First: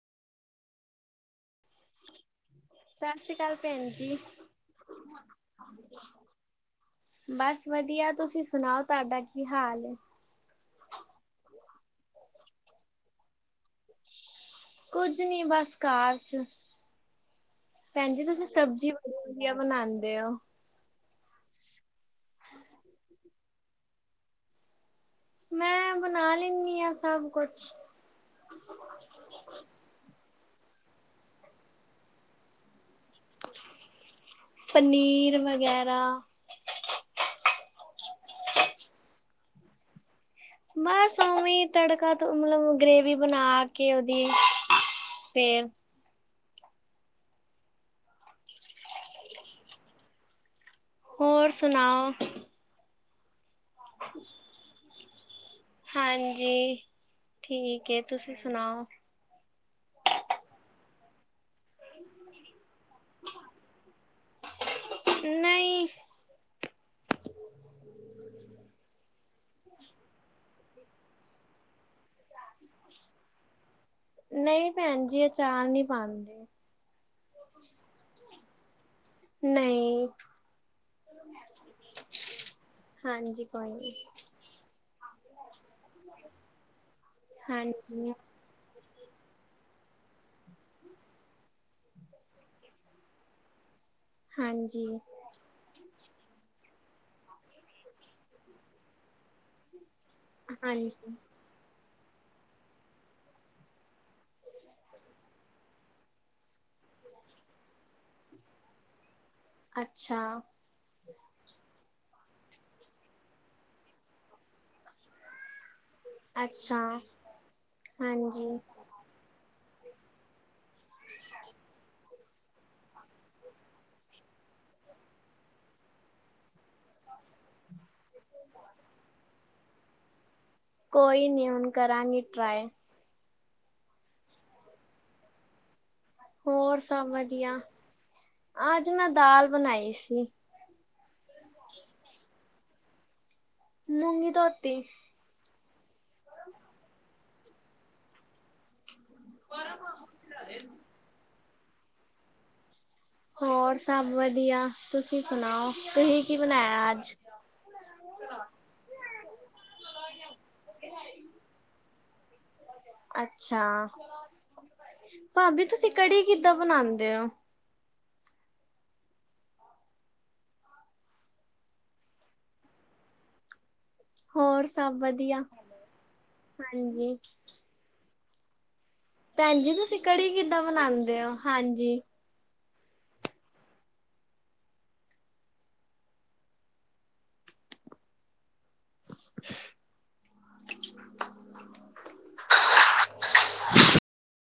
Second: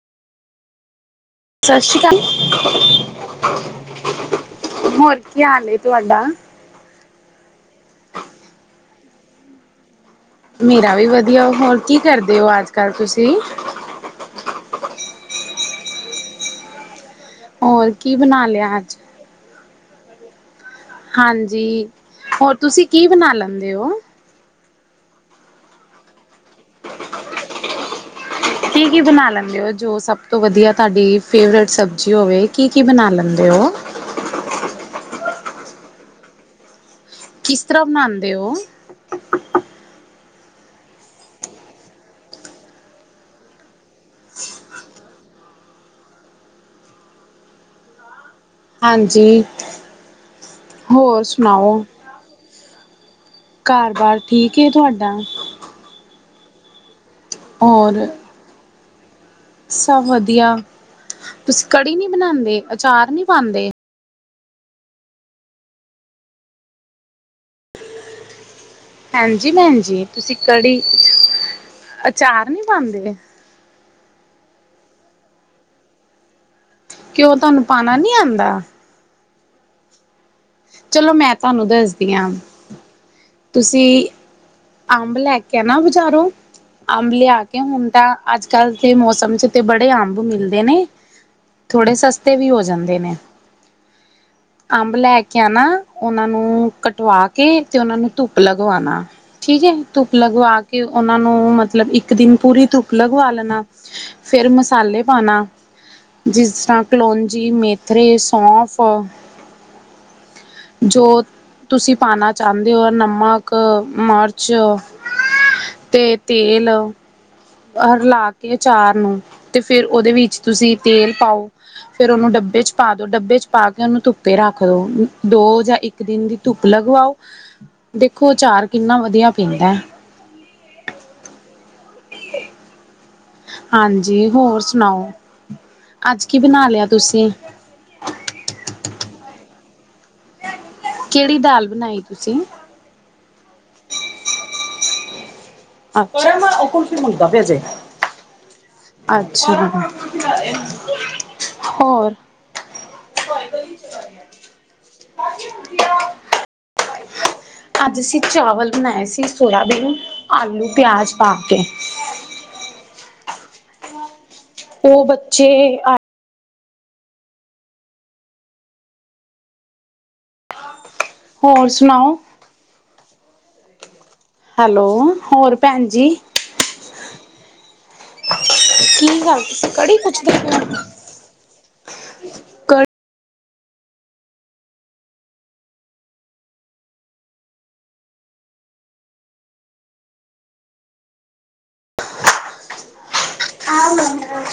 ਸਤਿ ਸ੍ਰੀ ਅਕਾਲ ਸਤਿ ਸ੍ਰੀ ਅਕਾਲ ਭੈਣ ਜੀ ਹੋਰ ਕੀ ਹਾਲ ਤੁਹਾਡਾ? ਬਸ ਵਧੀਆ ਤੁਸੀਂ ਸੁਣਾਓ ਤੁਹਾਡਾ ਕੀ ਹਾਲ ਹੈ? ਮੇਰਾ ਵੀ ਵਧੀਆ ਹੋਰ ਕੀ ਕਰਦੇ ਹੋ ਅੱਜ ਕੱਲ ਤੁਸੀਂ? ਕੁੱਝ ਨੀ ਬਸ ਕਾਰ ਚ। ਹੋਰ ਭੈਣ ਕੀ ਜੀ ਬਣਾ ਤੁਸੀਂ ਲਿਆ ਸਬਜ਼ੀ ਅੱਜ? ਬੜੀ ਵਧੀਆ ਬਣਾਉਂਦੇ। ਤੇ ਉਹ। ਹਾਂਜੀ ਹੋਰ ਤੁਸੀਂ ਕੀ ਬਣਾ ਲੈਂਦੇ ਹੋ? ਮੈਂ ਬਣਾ। ਲੈਂਦੀ ਹਾਂ ਸਭ ਕੁਛ ਕੀ ਕੀ ਬਣਾ ਲੈਂਦੇ ਹੋ ਜੋ ਸ ਸਭ ਤੋਂ ਵਧੀਆ ਤੁਹਾਡੀ ਫੇਵਰੇਟ ਸਬਜ਼ੀ ਹੋਵੇ ਕੀ ਕੀ ਬਣਾ ਲੈਂਦੇ ਉਹ? ਪਨੀਰ ਵਗੈਰਾ। ਕਿਸ ਤਰ੍ਹਾਂ ਬਣਾਉਂਦੇ ਹੋ? ਬਸ ਉਵੇ ਤੜਕਾ ਤੋਂ ਮਤਲਬ ਗ੍ਰੇਵੀ ਬਣਾ ਕੇ ਉਹਦੀ ਫੇਰ ਹਾਂਜੀ। ਹੋਰ ਸੁਣਾਓ? ਘਰ ਬਾਰ ਠੀਕ ਏ ਤੁਹਾਡਾ? ਡਾ ਹਾਂਜੀ। ਠੀਕ ਹੋਰ ਤੁਸੀਂ ਸੁਣਾਓ? ਸਭ ਵਧੀਆ ਤੁਸੀਂ ਕੜੀ ਨਹੀਂ ਬਣਾਂਦੇ ਆਚਾਰ ਨਹੀਂ ਪਾਂਦੇ? ਨਹੀਂ। ਹਾਂਜੀ ਭੈਣ ਜੀ ਤੁਸੀਂ ਕੜੀ ਚਾਰ ਨੀ ਪਾਂਦੇ? ਭੈਣਜੀ ਆਚਾਰ ਨੀ ਪਾਂਦੇ। ਕਿਉਂ ਤੁਹਾਨੂੰ ਪਾਉਣਾ ਨੀ ਆਉਂਦਾ। [unintelligible] ਚਲੋ ਮੈਂ ਤੁਹਾਨੂੰ ਦੱਸਦੀ ਹਾਂ ਹਾਂਜੀ ਕੋਈ ਨੀ ਤੁਸੀਂ ਅੰਬ ਲੈਕੇ ਕਹਣਾ ਬੁਜ਼ਾਰੋ ਅੰਬ ਲਿਆ ਕੇ ਹੁਣ ਹਾਂਜੀ ਤਾਂ ਅੱਜ ਕੱਲ ਤੇ ਮੌਸਮ ਚ ਤੇ ਬੜੇ ਅੰਬ ਮਿਲਦੇ ਨੇ ਥੋੜੇ ਸਸਤੇ ਵੀ ਹੋ ਜਾਂਦੇ ਨੇ। ਹਾਂਜੀ। ਅੰਬ ਲੈ ਕੇ ਆਣਾ ਉਹਨਾਂ ਨੂੰ ਕਟਵਾ ਕੇ ਤੇ ਉਹਨਾ ਨੂੰ ਧੁੱਪ ਲਗਵਾਣਾ ਠੀਕ ਹੈ। ਧੁੱਪ ਲਗਵਾ ਕੇ ਹਾਂਜੀ, ਉਹਨਾਂ ਨੂੰ ਮਤਲਬ ਇੱਕ ਇੱਕ ਦਿਨ ਪੂਰੀ ਧੁੱਪ ਲਗਵਾ ਲੈਣਾ ਫਿਰ ਮਸਾਲੇ ਪਾਣਾ ਜਿਸ ਤਰ੍ਹਾਂ ਕਲੋਂਜੀ ਮੇਥਰੇ ਸੌਂਫ ਅੱਛਾ। ਜੋ ਤੁਸੀਂ ਪਾਉਣਾ ਚਾਹੁੰਦੇ ਹੋ ਨਮਕ ਮਿਰਚ ਅਤੇ ਤੇਲ। ਅੱਛਾ, ਲਾ ਕੇ ਹਾਂਜੀ। ਅਚਾਰ ਨੂੰ ਤੇ ਫਿਰ ਉਹਦੇ ਵਿੱਚ ਤੁਸੀਂ ਤੇਲ ਪਾਓ ਫਿਰਓਨੂੰ ਡੱਬੇ ਚ ਪਾ ਦੋ ਡੱਬੇ ਚ ਪਾ ਕੇ ਉਹਨੂੰ ਧੁੱਪੇ ਰੱਖ ਦੋ ਦੋ ਜਾਂ ਇੱਕ ਦਿਨ ਦੀ ਧੁੱਪ ਲਗਵਾਓ ਦੇਖੋ ਅਚਾਰ ਕਿੰਨਾ ਵਧੀਆ ਪੀਂਦਾ ਹੈ। ਕੋਈ ਨੀ ਹੁਣ ਕਰਾਂਗੀ ਟਰਾਏ। ਹਾਂਜੀ ਹੋਰ ਸੁਣਾਓ? ਅੱਜ ਕੀ ਬਣਾ ਹੋਰ ਲਿਆ ਸਭ ਤੁਸੀਂ ਵਧੀਆ ਅਜ ਮੈਂ ਦਾਲ ਬਣਾਈ ਸੀ। ਕਿਹੜੀ ਦਾਲ ਬਣਾਈ ਤੁਸੀਂ ਮੂੰਗੀ ਧੋਤੀ, ਅੱਛਾ [unintelligible] ਮੁਦਾ ਪਿਆ ਜੇ, ਅੱਛਾ, ਹੋਰ, ਹੋਰ ਸਭ ਵਧੀਆ, ਤੁਸੀਂ ਸੁਣਾਓ ਤੁਸੀਂ ਕੀ ਬਣਾਇਆ ਅੱਜ? ਅੱਜ ਅਸੀਂ ਚਾਵਲ ਬਣਾਏ ਸੀ ਸੋਆਬੀਨ ਆਲੂ ਪਿਆਜ ਪਾ ਕੇ, ਅੱਛਾ ਉਹ ਬੱਚੇ ਭਾਬੀ ਤੁਸੀਂ ਕੜੀ ਕਿ ਕਿਦਾਂ ਬਣਾਦੇ ਹੋ, ਹੋਰ ਸੁਣਾਓ? ਹੋਰ ਹੈਲੋ ਸਭ ਵਧੀਆ ਹੋਰ ਭੈਣ ਜੀ ਹਾਂਜੀ, [unintelligible] ਭੈਣ ਜੀ ਤੁਸੀਂ ਕੜੀ ਕਿੱਦਾਂ ਬਨਾਦੇ ਹੋ ਹਾਂਜੀ। [unintelligible]